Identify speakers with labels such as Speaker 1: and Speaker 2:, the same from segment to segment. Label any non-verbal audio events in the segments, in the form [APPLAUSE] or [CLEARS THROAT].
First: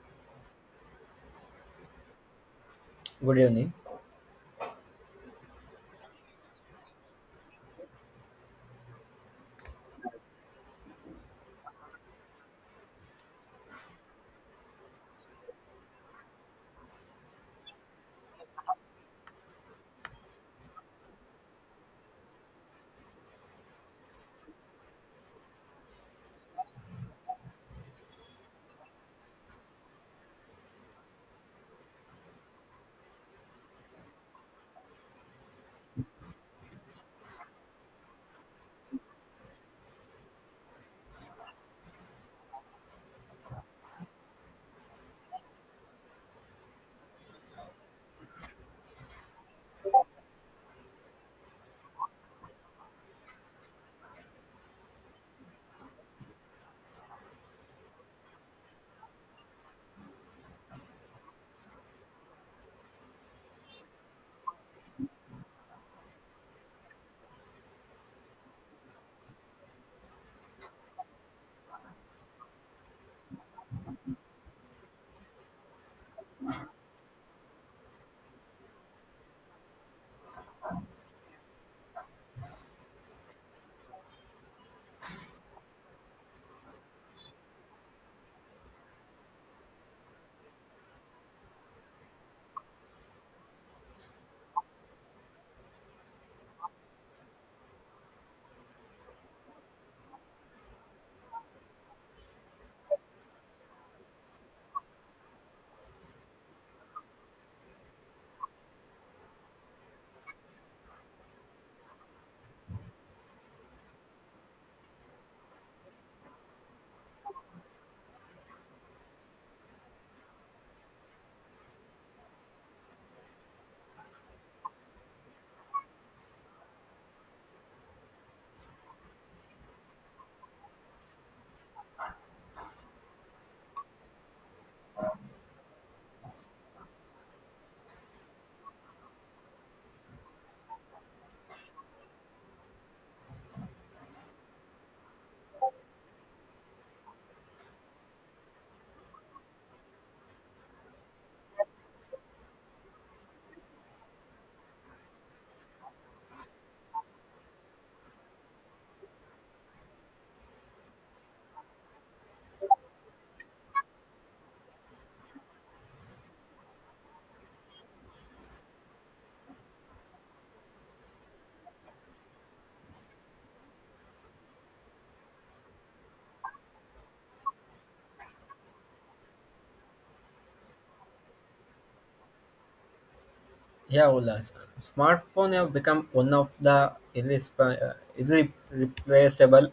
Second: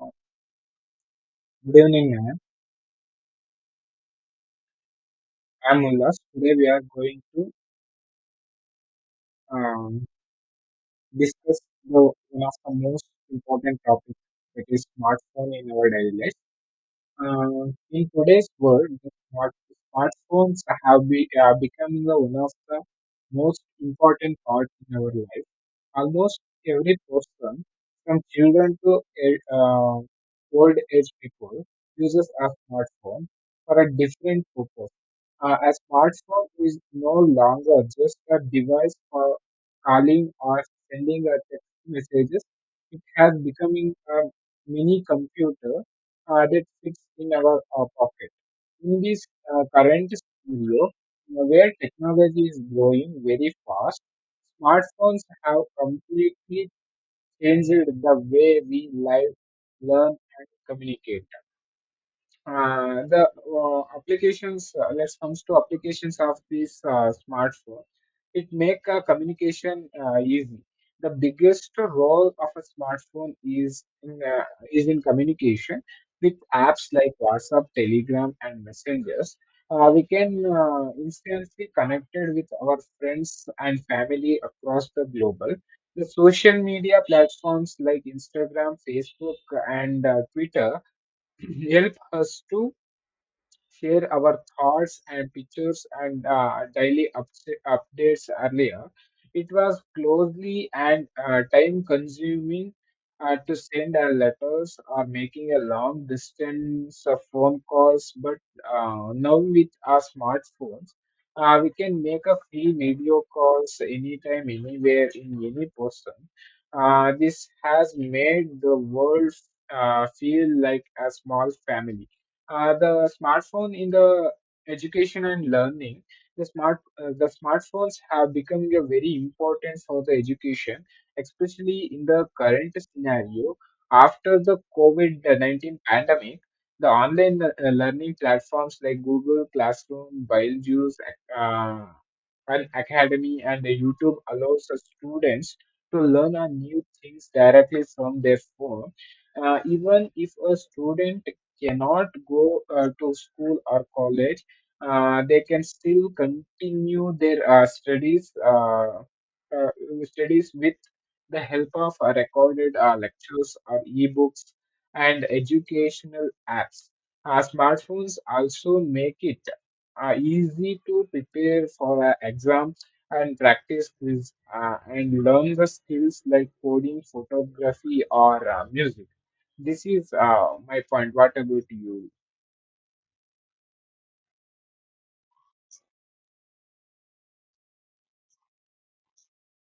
Speaker 1: Uh, Good evening, ma'am.
Speaker 2: Good evening.
Speaker 1: I'm Ullas. Today we are going to um, discuss the, one of the most important topics, that is smartphone in our daily life. Uh, in today's world, smartphones are becoming the one of the most important parts in our life. Almost every person, from children to old age people, uses a smartphone for a different purpose. A smartphone is no longer just a device for calling or sending a text messages. It has becoming a mini computer that fits in our pocket. In this current scenario, where technology is growing very fast, smartphones have completely changed the way we live, learn, and communicate. The applications Let's comes to applications of this smartphone. It make communication easy. The biggest role of a smartphone is is in communication. With apps like WhatsApp, Telegram, and Messengers, we can instantly connected with our friends and family across the global. The social media platforms like Instagram, Facebook, and Twitter [CLEARS THROAT] help us to share our thoughts and pictures and daily updates earlier. It was closely and time consuming to send our letters or making a long distance of phone calls, but now with our smartphones, we can make a free video calls anytime, anywhere, in any person. This has made the world feel like a small family. The smartphone in the education and learning. The smartphones have become a very important for the education, especially in the current scenario after the covid-19 pandemic. The online learning platforms like Google Classroom, Beetlejuice, uh, an Academy, and the YouTube allows the students to learn on new things directly from their phone. Even if a student cannot go to school or college, they can still continue their uh, studies with the help of recorded lectures or ebooks and educational apps. Smartphones also make it easy to prepare for an exam and practice quiz and learn the skills like coding, photography, or music. This is my point. What about you?
Speaker 2: Yeah, Ola. Smartphone have become one of the irreplaceable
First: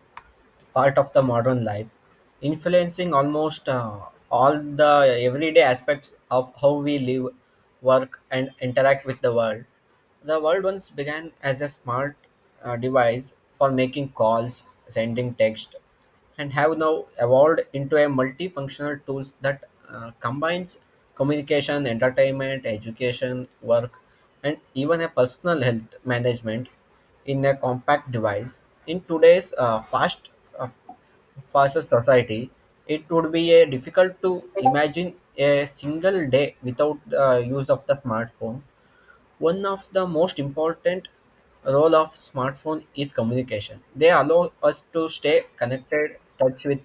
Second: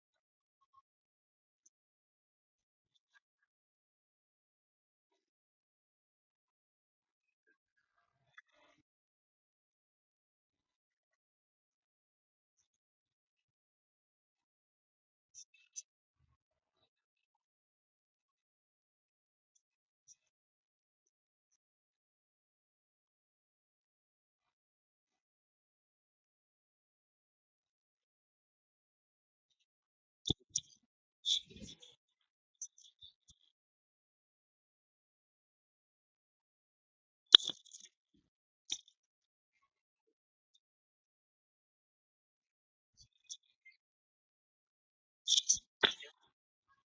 Speaker 2: part of the modern life, influencing almost all the everyday aspects of how we live, work, and interact with the world. The world once began as a smart device for making calls, sending text, and have now evolved into a multifunctional tools that combines communication, entertainment, education, work, and even a personal health management in a compact device. In today's uh, faster society, it would be a difficult to imagine a single day without the use of the smartphone one of the most important role of smartphone is communication. They allow us to stay connected, touch with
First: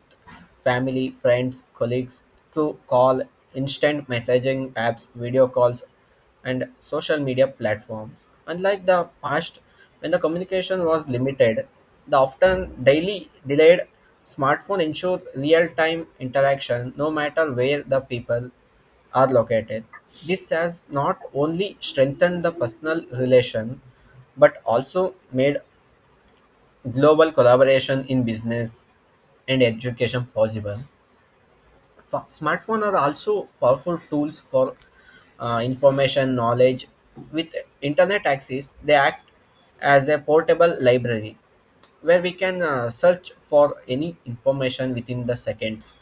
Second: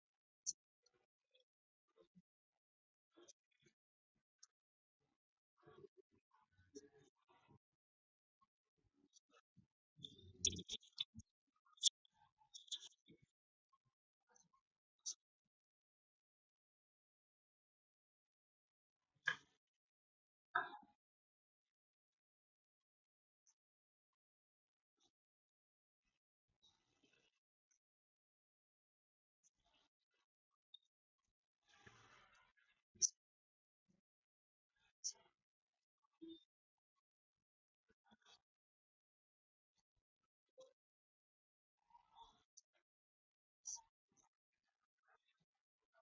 Speaker 2: family, friends, colleagues through call, instant messaging apps, video calls, and social media platforms. Unlike the past, when the communication was limited, the often daily delayed smartphone ensure real-time interaction no matter where the people are located. This has not only strengthened the personal relation but also made global collaboration in business and education possible. Smartphones are also powerful tools for information, knowledge. With internet access, they act as a portable library where we can search for any information within the seconds.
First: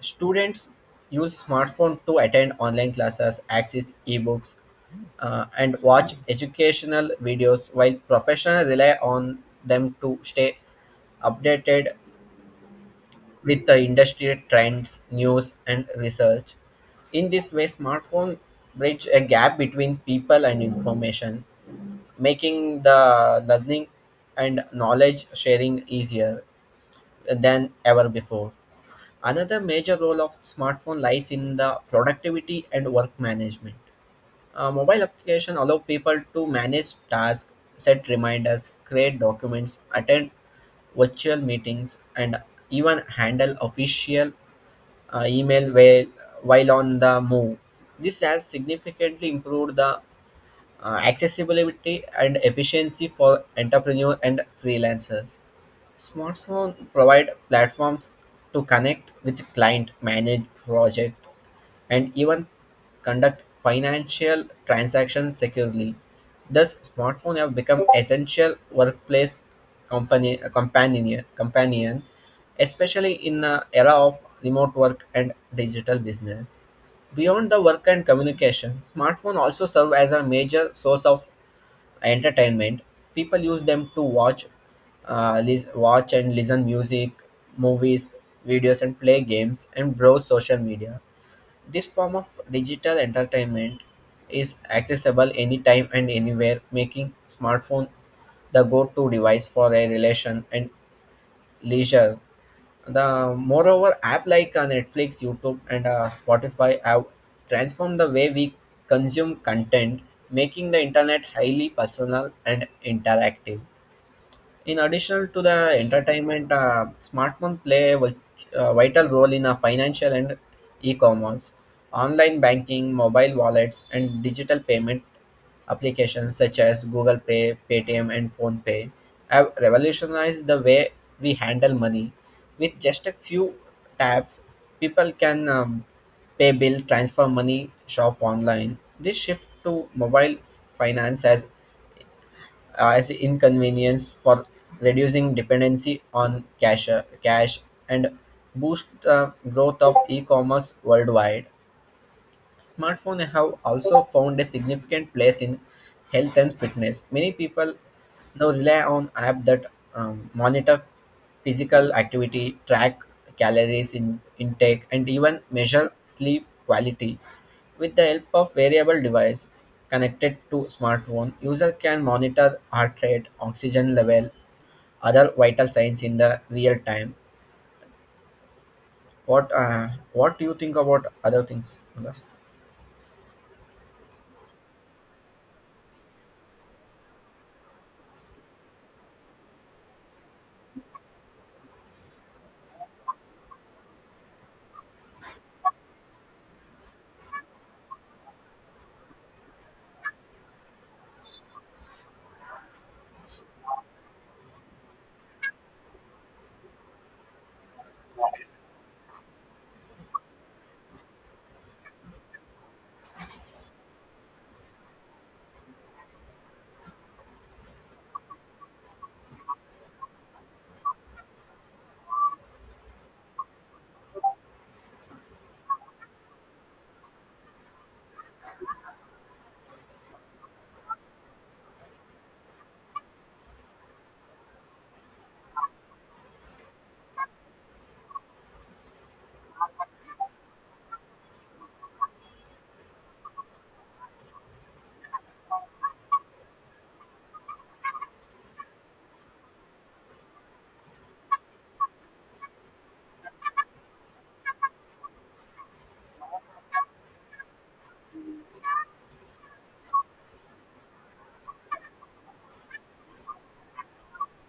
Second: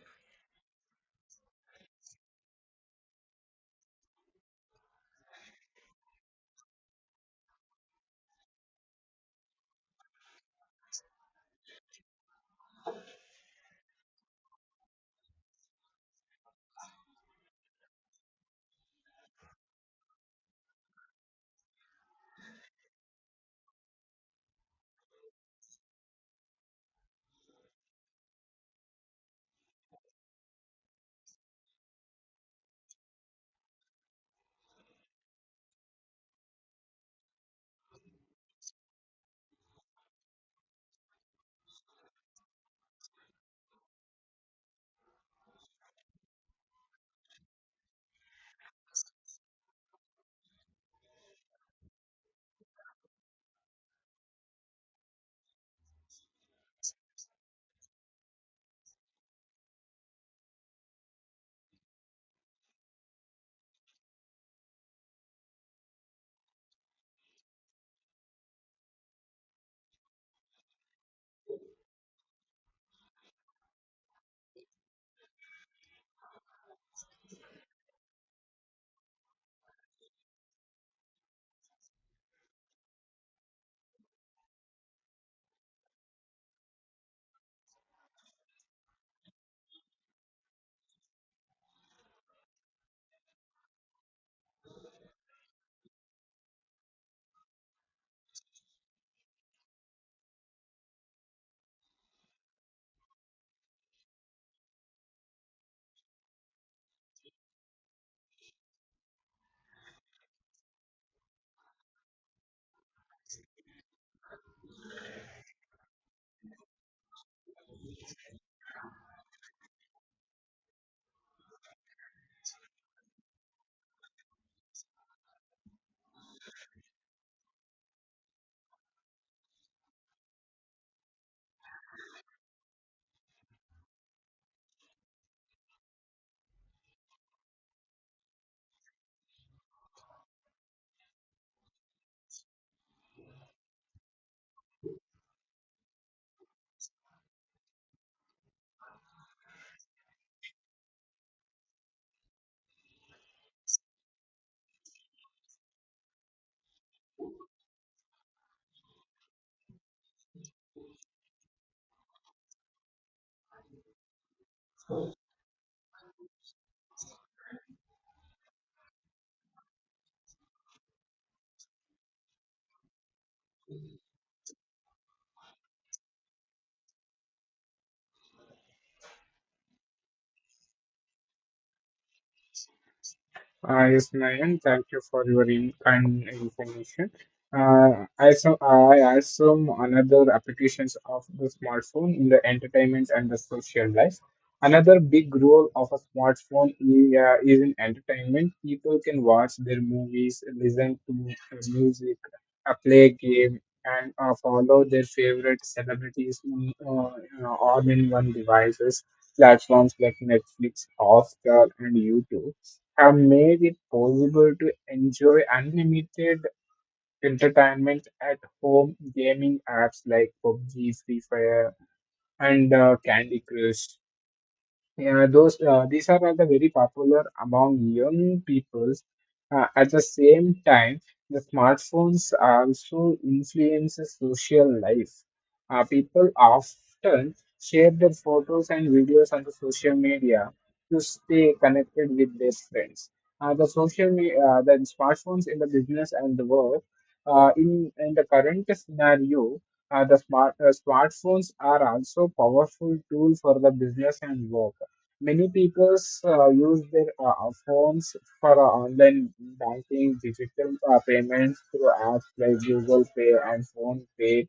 Speaker 2: Students use smartphones to attend online classes, access ebooks, and watch educational videos, while professionals rely on them to stay updated with the industry trends, news, and research. In this way, smartphone bridge a gap between people and information, making the learning and knowledge sharing easier than ever before. Another major role of smartphone lies in the productivity and work management. Mobile application allow people to manage tasks, set reminders, create documents, attend virtual meetings, and even handle official email while on the move. This has significantly improved the accessibility and efficiency for entrepreneurs and freelancers. Smartphones provide platforms to connect with client, manage project, and even conduct financial transactions securely. Thus, smartphones have become essential workplace company companion companion, especially in the era of remote work and digital business. Beyond the work and communication, smartphones also serve as a major source of entertainment. People use them to watch and listen music, movies, videos, and play games and browse social media. This form of digital entertainment is accessible anytime and anywhere, making smartphone the go-to device for a relation and leisure. The moreover, app like Netflix, YouTube, and Spotify have transformed the way we consume content, making the internet highly personal and interactive. In addition to the entertainment, smartphones play a vital role in financial and e-commerce. Online banking, mobile wallets, and digital payment applications such as Google Pay, Paytm, and PhonePay have revolutionized the way we handle money. With just a few taps, people can pay bill, transfer money, shop online. This shift to mobile finance has as inconvenience for reducing dependency on cash and boost growth of e-commerce worldwide. Smartphones have also found a significant place in health and fitness. Many people now rely on apps that monitor physical activity, track calories in intake, and even measure sleep quality. With the help of variable device connected to smartphone, user can monitor heart rate, oxygen level, other vital signs in the real time. What do you think about other things, Ulas?
Speaker 1: Yes, Nayan, thank you for your in kind information. I saw I asked some another applications of the smartphone in the entertainment and the social life. Another big role of a smartphone is in entertainment. People can watch their movies, listen to music, play game, and follow their favorite celebrities all in one devices. Platforms like Netflix, Oscar, and YouTube have made it possible to enjoy unlimited entertainment at home. Gaming apps like PUBG, Free Fire, and Candy Crush. Yeah, those these are all the very popular among young peoples. At the same time, the smartphones also influences social life. People often share their photos and videos on the social media to stay connected with their friends. The smartphones in the business and the work. In the current scenario, the smart smartphones are also powerful tool for the business and work. Many people use their phones for online banking, digital payments through apps like Google Pay and Phone Pay,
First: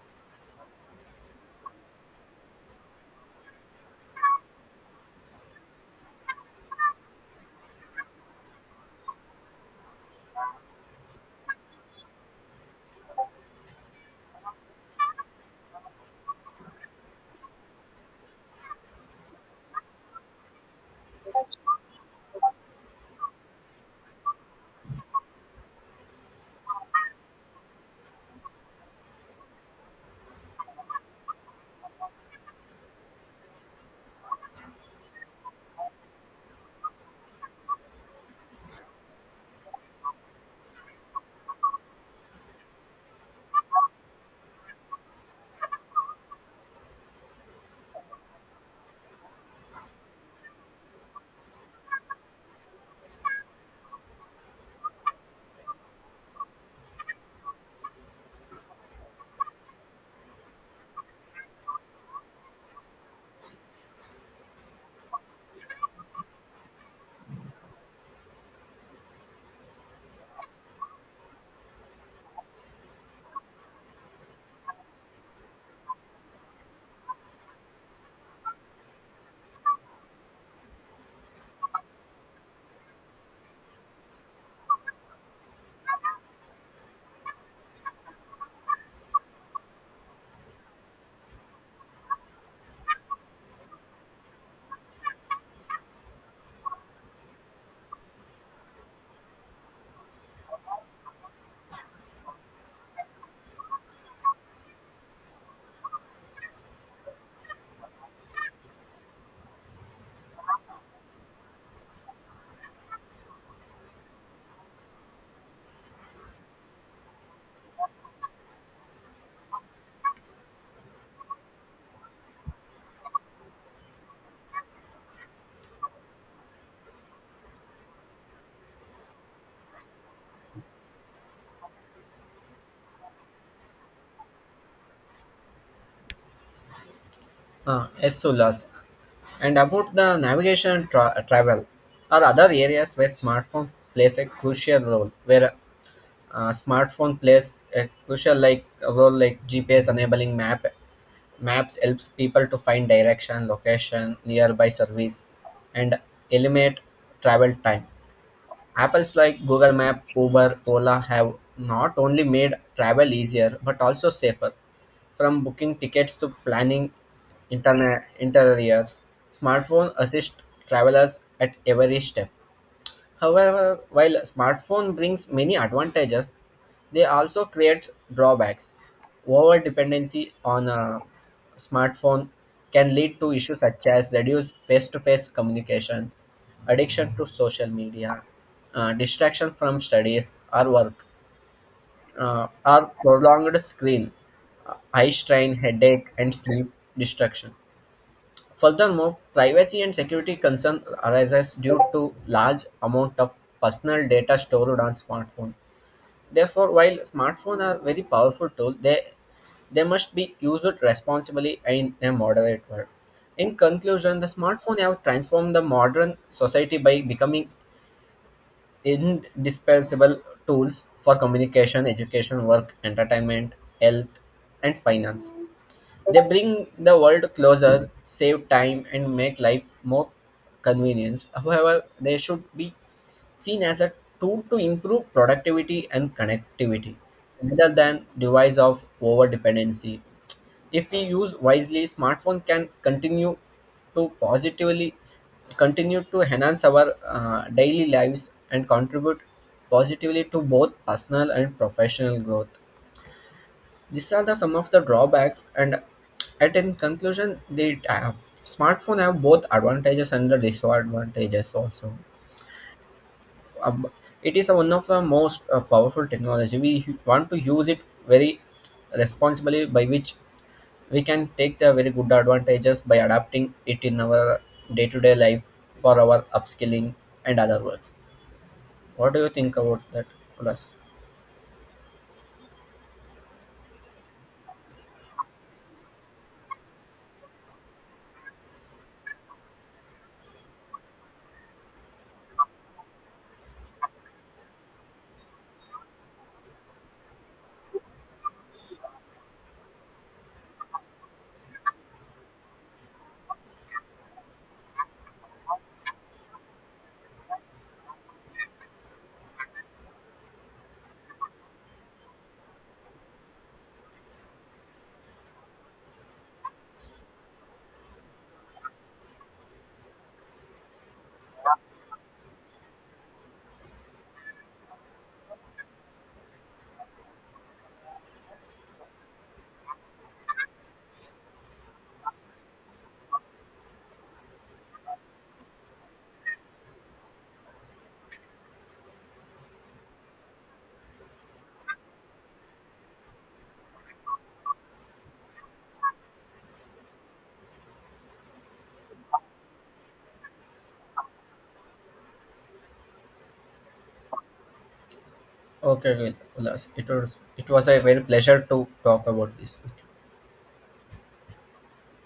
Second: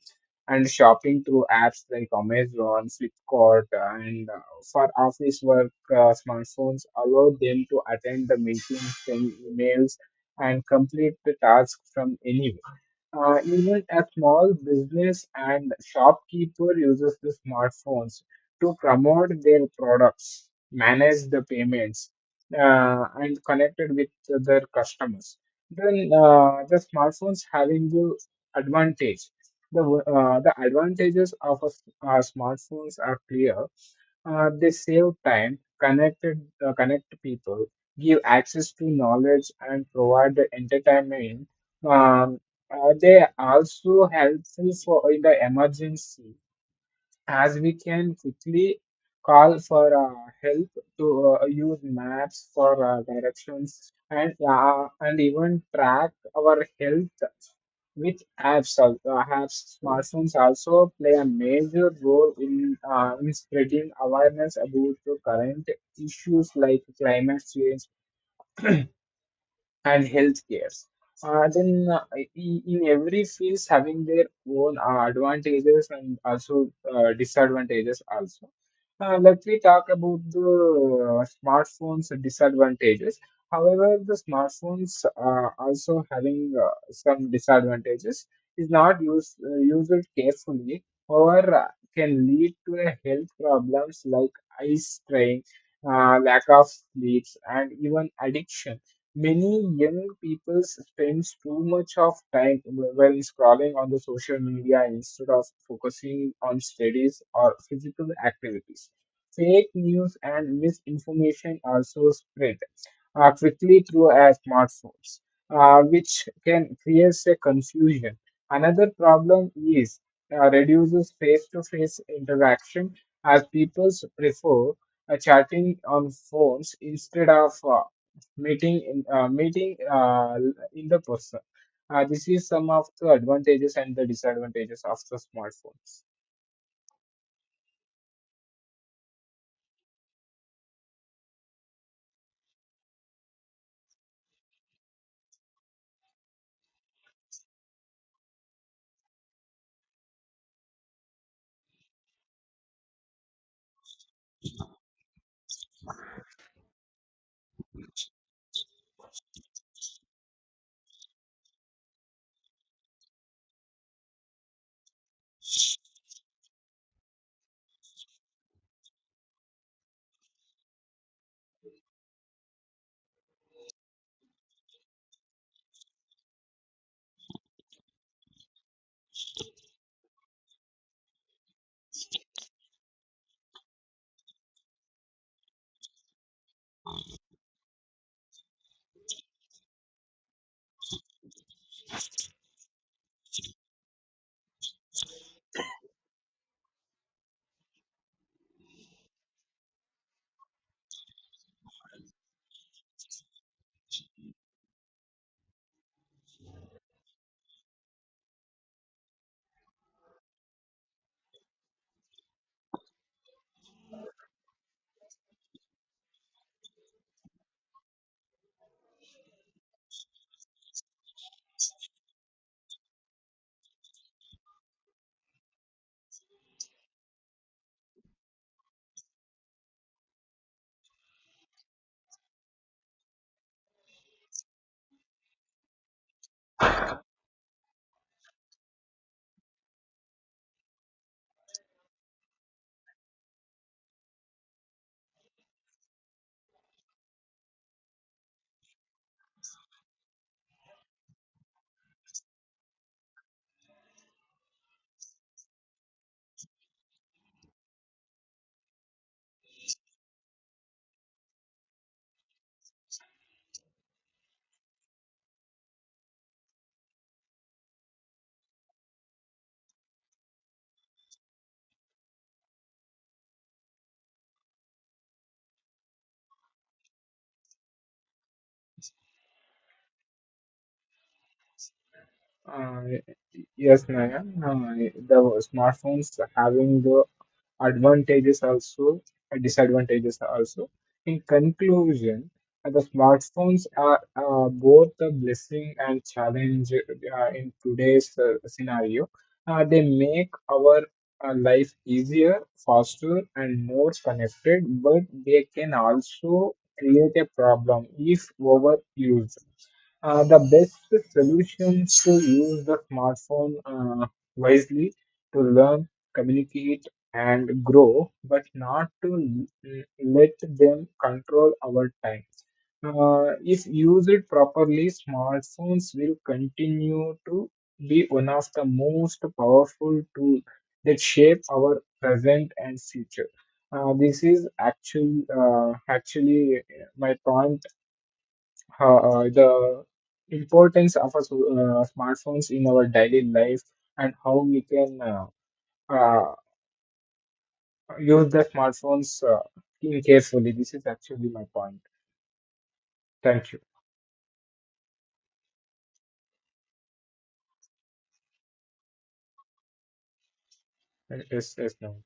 Speaker 1: and shopping through apps like Amazon, Flipkart, and for office work, smartphones allow them to attend the meetings, send emails, and complete the task from anywhere. Even a small business and shopkeeper uses the smartphones to promote their products, manage the payments, and connected with their customers. The smartphones having the advantage. The advantages of smartphones are clear. They save time, connect people, give access to knowledge, and provide the entertainment. Um, they also helpful for in the emergency, as we can quickly call for help to use maps for directions and and even track our health with apps. Smartphones also play a major role in spreading awareness about the current issues like climate change and healthcare. Uh, then uh, in every fields having their own advantages and also disadvantages also. Let me talk about the smartphones disadvantages. However, the smartphones are also having some disadvantages. Is not used carefully or can lead to a health problems like eye strain, lack of sleep, and even addiction. Many young people spends too much of time while scrolling on the social media instead of focusing on studies or physical activities. Fake news and misinformation also spread quickly through our smartphones, which can create a confusion. Another problem is reduces face-to-face interaction, as people prefer chatting on phones instead of meeting in the person. This is some of the advantages and the disadvantages of the smartphones.
Speaker 2: Ah, yes, Ulas. And about the navigation and travel are other areas where smartphone plays a crucial role. Where smartphone plays a crucial like a role like GPS enabling maps helps people to find direction, location, nearby service, and eliminate travel time. Apples like Google Map, Uber, Ola have not only made travel easier but also safer. From booking tickets to planning interiors, smartphones assist travelers at every step. However, while smartphone brings many advantages, they also create drawbacks. Over dependency on smartphone can lead to issues such as reduced face-to-face communication, addiction to social media, distraction from studies or work, or prolonged screen, eye strain, headache, and sleep destruction. Furthermore, privacy and security concern arises due to large amount of personal data stored on smartphone. Therefore, while smartphones are very powerful tool, they must be used responsibly and in a moderate way. In conclusion, the smartphone have transformed the modern society by becoming indispensable tools for communication, education, work, entertainment, health, and finance. They bring the world closer, save time, and make life more convenient. However, they should be seen as a tool to improve productivity and connectivity rather than device of over dependency. If we use wisely, smartphone can continue to positively continue to enhance our daily lives and contribute positively to both personal and professional growth. These are the some of the drawbacks, and at in conclusion, the smartphone have both advantages and the disadvantages also. Um, it is one of the most powerful technology. We want to use it very responsibly, by which we can take the very good advantages by adapting it in our day-to-day life for our upskilling and other works. What do you think about that, Ulas?
Speaker 1: Uh, yes, Naya. The smartphones having the advantages also and disadvantages also. In conclusion, the smartphones are both a blessing and challenge in today's scenario. They make our life easier, faster, and more connected, but they can also create a problem if overused. The best solution is to use the smartphone wisely to learn, communicate, and grow, but not to let them control our time. If used properly, smartphones will continue to be one of the most powerful tools that shape our present and future. This is actually Actually my point the importance of smartphones in our daily life and how we can uh, use the smartphones in carefully. This is actually my point. Thank you.
Speaker 2: Okay, Ulas. It was a very pleasure to talk about this with you.
Speaker 1: Yes, yes, no.